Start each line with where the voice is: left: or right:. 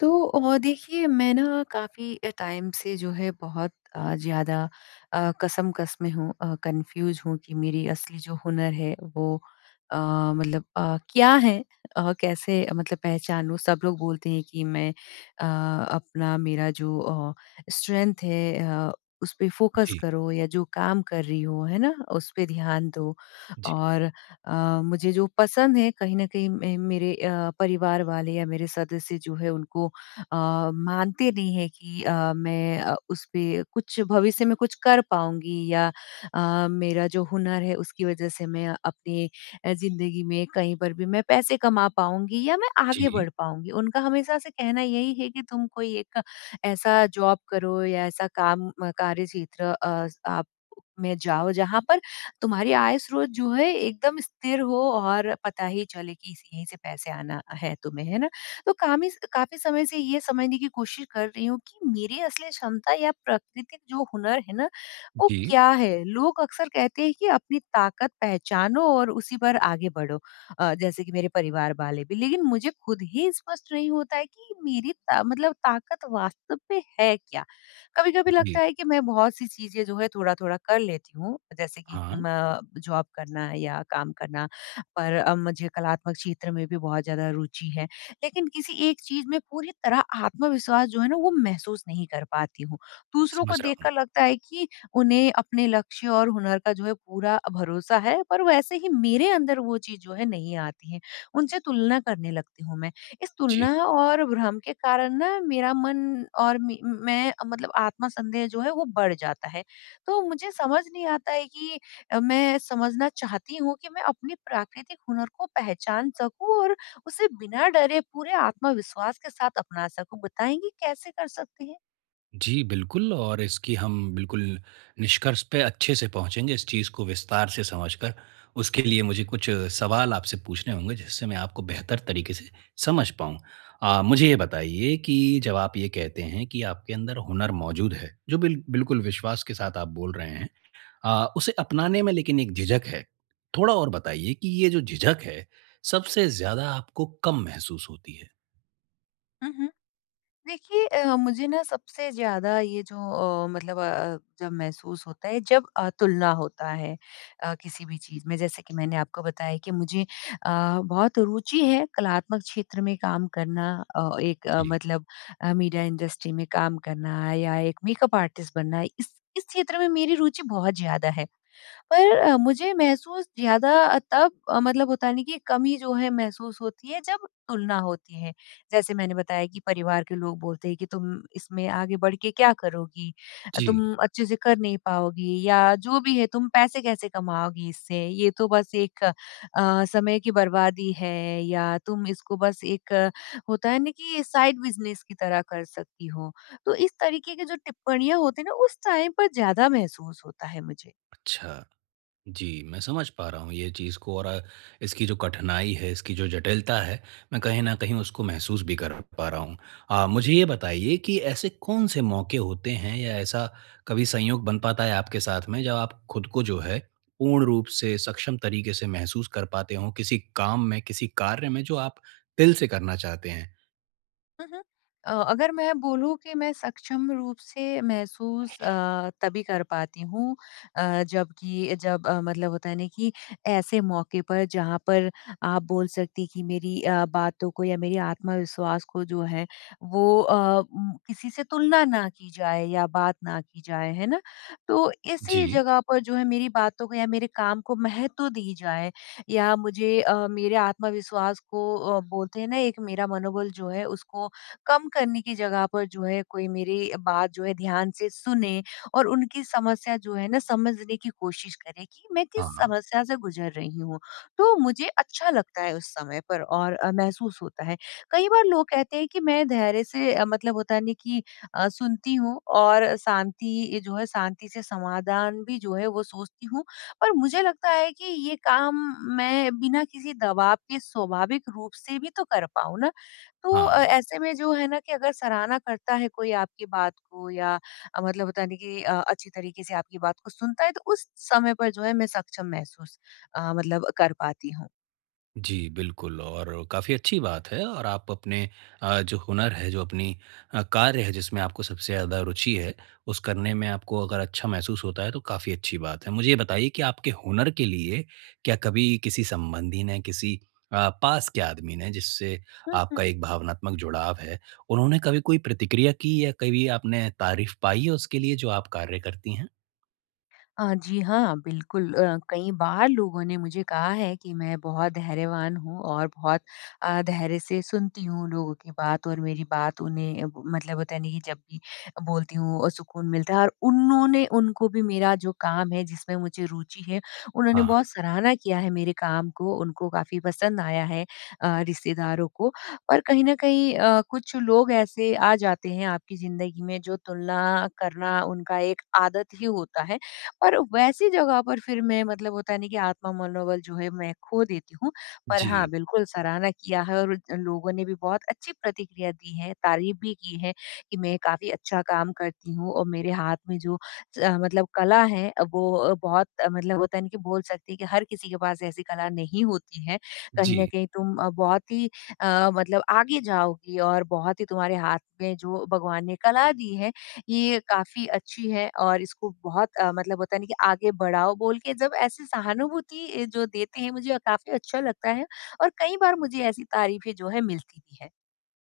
left: तो देखिए मैं ना काफ़ी टाइम से जो है बहुत ज़्यादा कसम-कस में हूँ कन्फ्यूज़ हूँ कि मेरी असली जो हुनर है वो अ, मतलब क्या है? कैसे मतलब पहचानूँ? सब लोग बोलते हैं कि मैं अपना मेरा जो स्ट्रेंथ है अ, उस पे फ़ोकस
right: जी,
left: करो या जो काम कर रही हो, है ना? उस पे ध्यान दो
right: जी,
left: और मुझे जो पसंद है कहीं न कहीं मैं मेरे परिवार वाले या मेरे सदस्य जो है उनको अ, मानते नहीं है कि मैं उस पे कुछ भविष्य में कुछ कर पाऊँगी या मेरा जो हुनर है उसकी वज़ह से मैं अपनी ज़िंदगी में कहीं पर भी मैं पैसे कमा पाऊँगी या मैं आगे
right: जी,
left: बढ़ पाऊँगी। उनका हमेशा से कहना यही है कि तुम कोई एक ऐसा जॉब करो या ऐसा काम कार्य क्षेत्र आप में जाओ जहाँ पर तुम्हारी आय स्रोत जो है एकदम स्थिर हो और पता ही चले कि इस यहीं से पैसे आना है तुम्हें, है ना? तो कामी काफ़ी समय से ये समझने की कोशिश कर रही हूँ कि मेरी असली क्षमता या प्राकृतिक जो हुनर है ना, वो
right: जी,
left: क्या है? लोग अक्सर कहते हैं कि अपनी ताकत पहचानो और उसी पर आगे बढ़ो, जैसे कि मेरे परिवार वाले भी। लेकिन मुझे खुद ही स्पष्ट नहीं होता है कि मेरी ता मतलब ताकत वास्तव में है क्या? कभी-कभी
right: जी।
left: लगता है कि मैं बहुत-सी चीज़ें जो है थोड़ा-थोड़ा कर लेती हूँ, जैसे कि
right: हाँ,
left: म जॉब करना या काम करना, पर मुझे कलात्मक क्षेत्र में भी बहुत ज़्यादा रुचि है। लेकिन किसी एक चीज़ में पूरी तरह आत्मविश्वास जो है ना वो महसूस नहीं कर पाती हूँ। दूसरों को
right: समझ रहा हूँ।
left: देखकर लगता है कि उन्हें अपने लक्ष्य और हुनर का जो है पूरा भरोसा है पर वैसे ही मेरे अंदर वो चीज़ जो है नहीं आती है। उनसे तुलना करने लगती हूँ मैं। इस
right: जी,
left: तुलना और भ्रम के कारण ना मेरा मन और मी मैं मतलब आत्म संदेह जो है वो बढ़ जाता है। तो मुझे समझ नहीं आता है कि मैं समझना चाहती हूँ कि मैं अपने प्राकृतिक हुनर को पहचान सकूँ और उसे बिना डरे पूरे आत्मविश्वास के साथ अपना सकूँ। बताएँगी कैसे कर सकते हैं?
right: जी, बिल्कुल और इसकी हम बिल्कुल निष्कर्ष पे अच्छे से पहुँचेंगे इस चीज़ को विस्तार से समझकर। उसके लिए मुझे कुछ सवाल आपसे पूछने होंगे जिससे मैं आपको बेहतर तरीके से समझ पाऊँ। मुझे ये बताइए कि जब आप ये कहते हैं कि आपके अंदर हुनर मौजूद है, जो बिल्कुल विश्वास के साथ आप बोल रहे हैं। उसे अपनाने में लेकिन एक झिझक है। थोड़ा और बताइए कि ये जो झिझक है, सबसे ज़्यादा आपको कब महसूस होती है?
left: हुँ, हुँ। देखिए मुझे ना सबसे ज़्यादा ये जो मतलब जब महसूस होता है जब तुलना होता है किसी भी चीज़ में। जैसे कि मैंने आपको बताया कि मुझे बहुत रुचि है कलात्मक क्षेत्र में काम करना, एक
right: जी।
left: मतलब मीडिया इंडस्ट्री में काम करना या एक मेकअप आर्टिस्ट बनना। इस क्षेत्र में मेरी रुचि बहुत ज़्यादा है। पर मुझे महसूस ज़्यादा तब मतलब होता है ना कि कमी जो है महसूस होती है जब तुलना होती है। जैसे मैंने बताया कि परिवार के लोग बोलते हैं कि तुम इसमें आगे बढ़ के क्या करोगी?
right: जी।
left: तुम अच्छे से कर नहीं पाओगी या जो भी है तुम पैसे कैसे कमाओगी इससे? ये तो बस एक समय की बर्बादी है या तुम इसको बस एक होता है ना कि साइड बिज़नेस की तरह कर सकती हो। तो इस तरीके की जो टिप्पणियाँ होती हैं ना उस टाइम पर ज़्यादा महसूस होता है मुझे।
right: अच्छा। जी, मैं समझ पा रहा हूँ ये चीज़ को और इसकी जो कठिनाई है, इसकी जो जटिलता है, मैं कहीं न कहीं उसको महसूस भी कर पा रहा हूँ। मुझे ये बताइए कि ऐसे कौन-से मौके होते हैं या ऐसा कभी संयोग बन पाता है आपके साथ में, जब आप खुद को जो है, पूर्ण रूप से सक्षम तरीके से महसूस कर पाते हों किसी काम में, किसी कार्य में जो आप दिल से करना चाहते हैं?
left: हुँ, हुँ। अगर मैं बोलूँ कि मैं सक्षम रूप से महसूस तभी कर पाती हूँ जबकि जब मतलब होता है ना कि ऐसे मौके पर जहाँ पर आप बोल सकती कि मेरी बातों को या मेरी आत्मविश्वास को जो है वो किसी से तुलना ना की जाए या बात ना की जाए, है ना? तो इसी
right: जी।
left: जगह पर जो है मेरी बातों को या मेरे काम को महत्व दी जाए या मुझे मेरे आत्मविश्वास को बोलते हैं ना एक मेरा मनोबल जो है उसको कम करने की जगह पर जो है कोई मेरी बात जो है ध्यान से सुने और उनकी समस्या जो है ना समझने की कोशिश करे कि मैं किस
right: हाँ,
left: समस्या से गुजर रही हूँ। तो मुझे अच्छा लगता है उस समय पर और महसूस होता है। कई बार लोग कहते हैं कि मैं धैर्य से मतलब होता है ना कि सुनती हूँ और शांति ये जो है शांति से समाधान भी जो है वो सोचती हूँ। पर मुझे लगता है कि ये काम मैं बिना किसी दबाव के स्वाभाविक रूप से भी तो कर पाऊँ ना। तो
right: हाँ।
left: ऐसे में जो है ना कि अगर सराहना करता है कोई आपकी बात को या मतलब होता नहीं कि अच्छी तरीके से आपकी बात को सुनता है तो उस समय पर जो है मैं सक्षम महसूस मतलब कर पाती
right: जी, बिल्कुल और काफ़ी अच्छी बात है और आप अपने जो हुनर है, जो अपनी कार्य है जिसमें आपको सबसे ज़्यादा रुचि है, उस करने में आपको अगर अच्छा महसूस होता है तो काफ़ी अच्छी बात है। मुझे ये बताइए कि आपके हुनर के लिए क्या कभी किसी संबंधी ने, किसी पास के आदमी ने जिससे
left: हूँ।
right: आपका एक भावनात्मक जुड़ाव है, उन्होंने कभी कोई प्रतिक्रिया की या कभी आपने तारीफ़ पाई है उसके लिए जो आप कार्य करती हैं?
left: जी हाँ, बिल्कुल। कई बार लोगों ने मुझे कहा है कि मैं बहुत धैर्यवान हूँ और बहुत धैर्य से सुनती हूँ लोगों की बात और मेरी बात उन्हें ब मतलब होता है ना कि जब भी बोलती हूँ सुकून मिलता है और उन्होंने उनको भी मेरा जो काम है जिसमें मुझे रुचि है, उन्होंने
right: हाँ, हाँ।
left: बहुत सराहना किया है मेरे काम को, उनको काफ़ी पसंद आया है, रिश्तेदारों को। पर कहीं न कहीं कुछ लोग ऐसे आ जाते हैं आपकी ज़िंदगी में जो तुलना करना उनका एक आदत ही होता है और वैसी जगह पर फिर मैं मतलब होता नहीं कि आत्म मनोबल जो है मैं खो देती हूँ। पर हाँ,
right: जी,
left: बिल्कुल सराहना किया है और लोगों ने भी बहुत अच्छी प्रतिक्रिया दी है, तारीफ़ भी की है कि मैं काफ़ी अच्छा काम करती हूँ और मेरे हाथ में जो स मतलब कला है वो बहुत मतलब होता है ना कि बोल सकते हैं कि हर किसी के पास ऐसी कला नहीं होती है। कहीं
right: जी।
left: न कहीं तुम बहुत ही मतलब आगे जाओगी और बहुत ही तुम्हारे हाथ में जो भगवान ने कला दी है ये काफ़ी अच्छी है और इसको बहुत मतलब होता है ना कि आगे बढ़ाओ बोल के जब ऐसी सहानुभूति जो देते हैं मुझे काफ़ी अच्छा लगता है और कई बार मुझे ऐसी तारीफ़ें जो है मिलती भी है।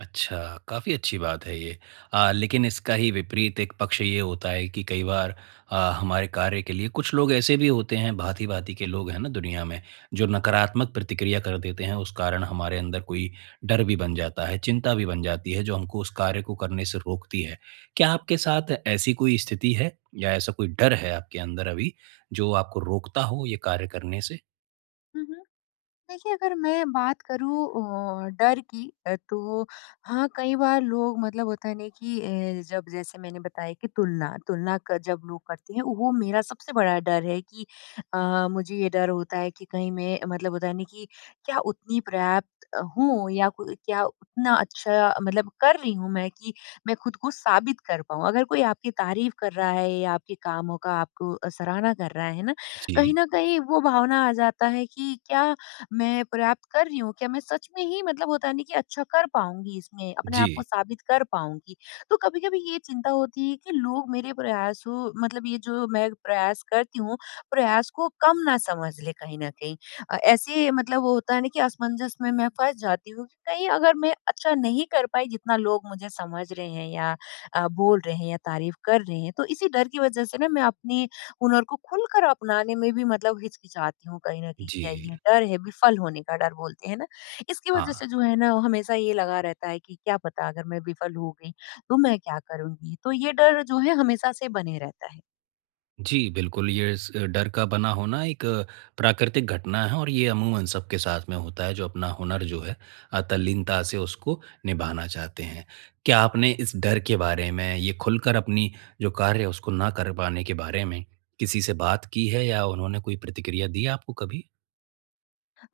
right: अच्छा, काफ़ी अच्छी बात है ये। लेकिन इसका ही विपरीत एक पक्ष ये होता है कि कई बार हमारे कार्य के लिए कुछ लोग ऐसे भी होते हैं, भाँति-भाँति के लोग हैं ना दुनिया में, जो नकारात्मक प्रतिक्रिया कर देते हैं, उस कारण हमारे अंदर कोई डर भी बन जाता है, चिंता भी बन जाती है, जो हमको उस कार्य को करने से रोकती है। क्या आपके साथ ऐसी कोई स्थिति है या ऐसा कोई डर है आपके अंदर अभी, जो आपको रोकता हो ये कार्य करने से?
left: हुँ, हुँ। देखिए, अगर मैं बात करूँ डर की तो हाँ, कई बार लोग मतलब होता है ना कि जब जैसे मैंने बताया कि तुलना तुलना क जब लोग करते हैं, वो मेरा सबसे बड़ा डर है कि मुझे ये डर होता है कि कहीं मैं मतलब होता है ना कि क्या उतनी पर्याप्त हूँ या को क्या उतना अच्छा मतलब कर रही हूँ मैं कि मैं खुद को साबित कर पाऊँ। अगर कोई आपकी तारीफ़ कर रहा है या आपके कामों का आपको सराहना कर रहा है ना,
right: जी।
left: कहीं न कहीं वो भावना आ जाता है कि क्या मैं पर्याप्त कर रही हूँ? क्या मैं सच में ही मतलब होता है ना कि अच्छा कर पाऊँगी इसमें, अपने
right: जी।
left: आप को साबित कर पाऊँगी? तो कभी-कभी ये चिंता होती है कि लोग मेरे प्रयासों मतलब ये जो मैं प्रयास करती हूँ, प्रयास को कम ना समझ लें कहीं न कहीं। ऐसे मतलब वो होता है ना कि असमंजस में मैं फँस जाती हूँ कि कहीं अगर मैं अच्छा नहीं कर पाई जितना लोग मुझे समझ रहे हैं या बोल रहे हैं या तारीफ़ कर रहे हैं, तो इसी डर की वज़ह से ना मैं अपनी हुनर को खुलकर अपनाने में भी मतलब हिचकिचाती हूँ कहीं न कहीं
right: जी।
left: क्या ये डर है विफल होने का डर बोलते हैं ना, इसकी वजह
right: हाँ।
left: से जो है ना हमेशा ये लगा रहता है कि क्या पता अगर मैं विफल हो गई, तो मैं क्या करूँगी? तो ये डर जो है हमेशा से बने रहता है।
right: जी, बिल्कुल, ये स डर का बना होना एक प्राकृतिक घटना है और ये अमूमन सबके साथ में होता है, जो अपना हुनर जो है तल्लीनता से उसको निभाना चाहते हैं। क्या आपने इस डर के बारे में, ये खुलकर अपनी जो कार्य है, उसको ना कर पाने के बारे में किसी से बात की है या उन्होंने कोई प्रतिक्रिया दी है आपको कभी?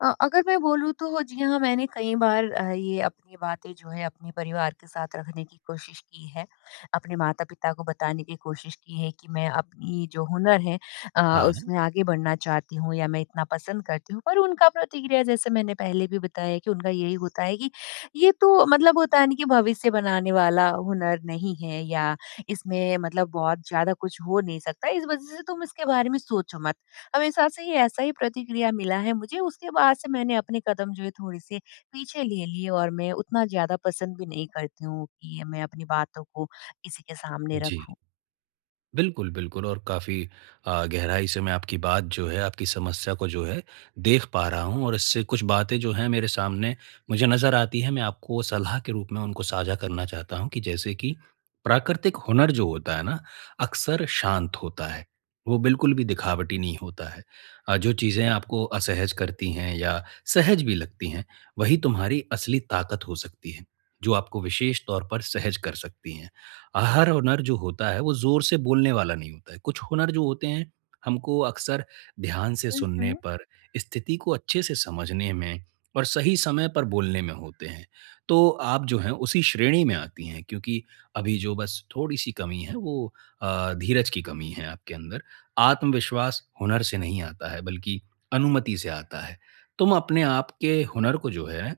left: अगर मैं बोलूँ तो जी हाँ, मैंने कई बार ये अपनी बातें जो है अपने परिवार के साथ रखने की कोशिश की है। अपने माता-पिता को बताने की कोशिश की है कि मैं अपनी जो हुनर है अ,
right: हाँ,
left: उसमें आगे बढ़ना चाहती हूँ या मैं इतना पसंद करती हूँ। पर उनका प्रतिक्रिया जैसे मैंने पहले भी बताया कि उनका यही होता है कि ये तो मतलब होता है ना कि भविष्य बनाने वाला हुनर नहीं है या इसमें मतलब बहुत ज़्यादा कुछ हो नहीं सकता। इस वज़ह से तुम इसके बारे में सोचो मत। हमेशा से ही ऐसा ही प्रतिक्रिया मिला है मुझे, उसके बाद से मैंने अपने कदम जो है थोड़े-से पीछे ले लिए और मैं उतना ज़्यादा पसंद भी नहीं करती हूँ कि मैं अपनी बातों को किसी के सामने
right: जी।
left: रखूँ।
right: बिल्कुल, बिल्कुल और काफ़ी गहराई से मैं आपकी बात जो है, आपकी समस्या को जो है देख पा रहा हूँ और इससे कुछ बातें जो हैं मेरे सामने मुझे नज़र आती हैं, मैं आपको सलाह के रूप में उनको साझा करना चाहता हूँ कि जैसे कि प्राकृतिक हुनर जो होता है ना, अक्सर शांत होता है। वो बिल्कुल भी दिखावटी नहीं होता है। जो चीज़ें आपको असहज करती हैं या सहज भी लगती हैं, वही तुम्हारी असली ताकत हो सकती है, जो आपको विशेष तौर पर सहज कर सकती हैं। हर हुनर जो होता है वो ज़ोर से बोलने वाला नहीं होता है। कुछ हुनर जो होते हैं हमको अक्सर ध्यान से
left: हुँ,
right: सुनने
left: हुँ।
right: पर, स्थिति को अच्छे से समझने में और सही समय पर बोलने में होते हैं। तो आप जो हैं उसी श्रेणी में आती हैं क्योंकि अभी जो बस थोड़ी-सी कमी है वो धीरज की कमी है आपके अंदर। आत्मविश्वास हुनर से नहीं आता है बल्कि अनुमति से आता है। तुम अपने आप के हुनर को जो है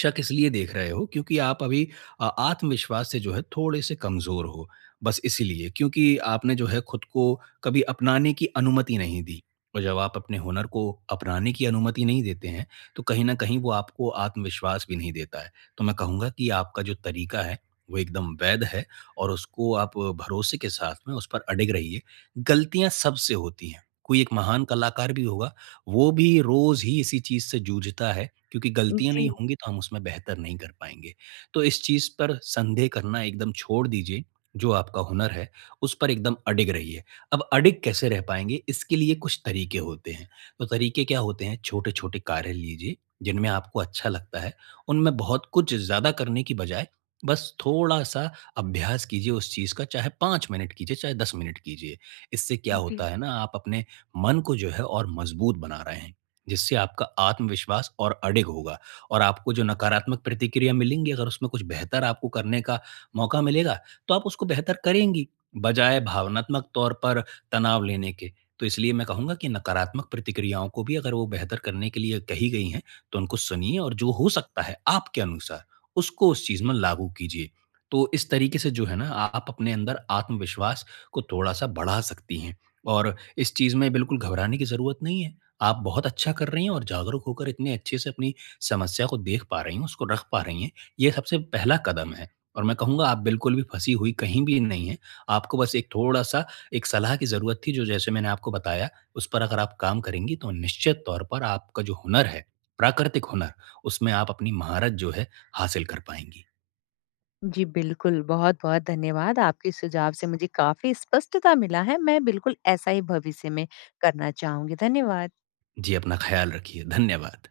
right: शक इसलिए देख रहे हो क्योंकि आप अभी आत्मविश्वास से जो है थोड़े से कमज़ोर हो। बस इसीलिए क्योंकि आपने जो है खुद को कभी अपनाने की अनुमति नहीं दी। और जब आप अपने हुनर को अपनाने की अनुमति नहीं देते हैं, तो कहीं न कहीं वो आपको आत्मविश्वास भी नहीं देता है। तो मैं कहूँगा कि आपका जो तरीका है, वो एकदम वैध है और उसको आप भरोसे के साथ में उस पर अडिग रहिए। गलतियाँ सबसे होती हैं। कोई एक महान कलाकार भी होगा, वो भी रोज़ ही इसी चीज़ से जूझता है क्योंकि गलतियाँ
left: जी,
right: नहीं होंगी तो हम उसमें बेहतर नहीं कर पाएँगे। तो इस चीज़ पर संदेह करना एकदम छोड़ दीजिए, जो आपका हुनर है, उस पर एकदम अडिग रहिए। अब अडिग कैसे रह पाएँगे, इसके लिए कुछ तरीके होते हैं। तो तरीके क्या होते हैं, छोटे-छोटे कार्य लीजिए, जिनमें आपको अच्छा लगता है। उनमें बहुत कुछ ज़्यादा करने की बजाय बस थोड़ा-सा अभ्यास कीजिए उस चीज़ का, चाहे 5 मिनट कीजिए, चाहे 10 मिनट कीजिए। इससे क्या
left: जी।
right: होता है ना, आप अपने मन को जो है और मजबूत बना रहे हैं। जिससे आपका आत्मविश्वास और अडिग होगा और आपको जो नकारात्मक प्रतिक्रिया मिलेंगी, अगर उसमें कुछ बेहतर आपको करने का मौका मिलेगा, तो आप उसको बेहतर करेंगी, बजाय भावनात्मक तौर पर तनाव लेने के। तो इसलिए मैं कहूँगा कि नकारात्मक प्रतिक्रियाओं को भी अगर वो बेहतर करने के लिए कही गई हैं, तो उनको सुनिए और जो हो सकता है आपके अनुसार, उसको उस चीज़ में लागू कीजिए। तो इस तरीके से जो है ना, आप अपने अंदर आत्मविश्वास को थोड़ा-सा बढ़ा सकती हैं और इस चीज़ में बिल्कुल घबराने की ज़रूरत नहीं है। आप बहुत अच्छा कर रही हैं और जागरूक होकर इतने अच्छे से अपनी समस्या को देख पा रही हैं, उसको रख पा रही हैं। ये सबसे पहला कदम है और मैं कहूँगा आप बिल्कुल भी फँसी हुई कहीं भी नहीं हैं। आपको बस एक थोड़ा-सा एक सलाह की ज़रूरत थी जो जैसे मैंने आपको बताया, उस पर अगर आप काम करेंगी तो निश्चित तौर पर आपका जो हुनर है, प्राकृतिक हुनर, उसमें आप अपनी महारत जो है हासिल कर पाएँगी।
left: जी, बिल्कुल, बहुत-बहुत धन्यवाद, आपके इस सुझाव से मुझे काफ़ी स्पष्टता मिला है, मैं बिल्कुल ऐसा ही भविष्य में करना चाहूँगी। धन्यवाद।
right: जी, अपना ख़्याल रखिए। धन्यवाद।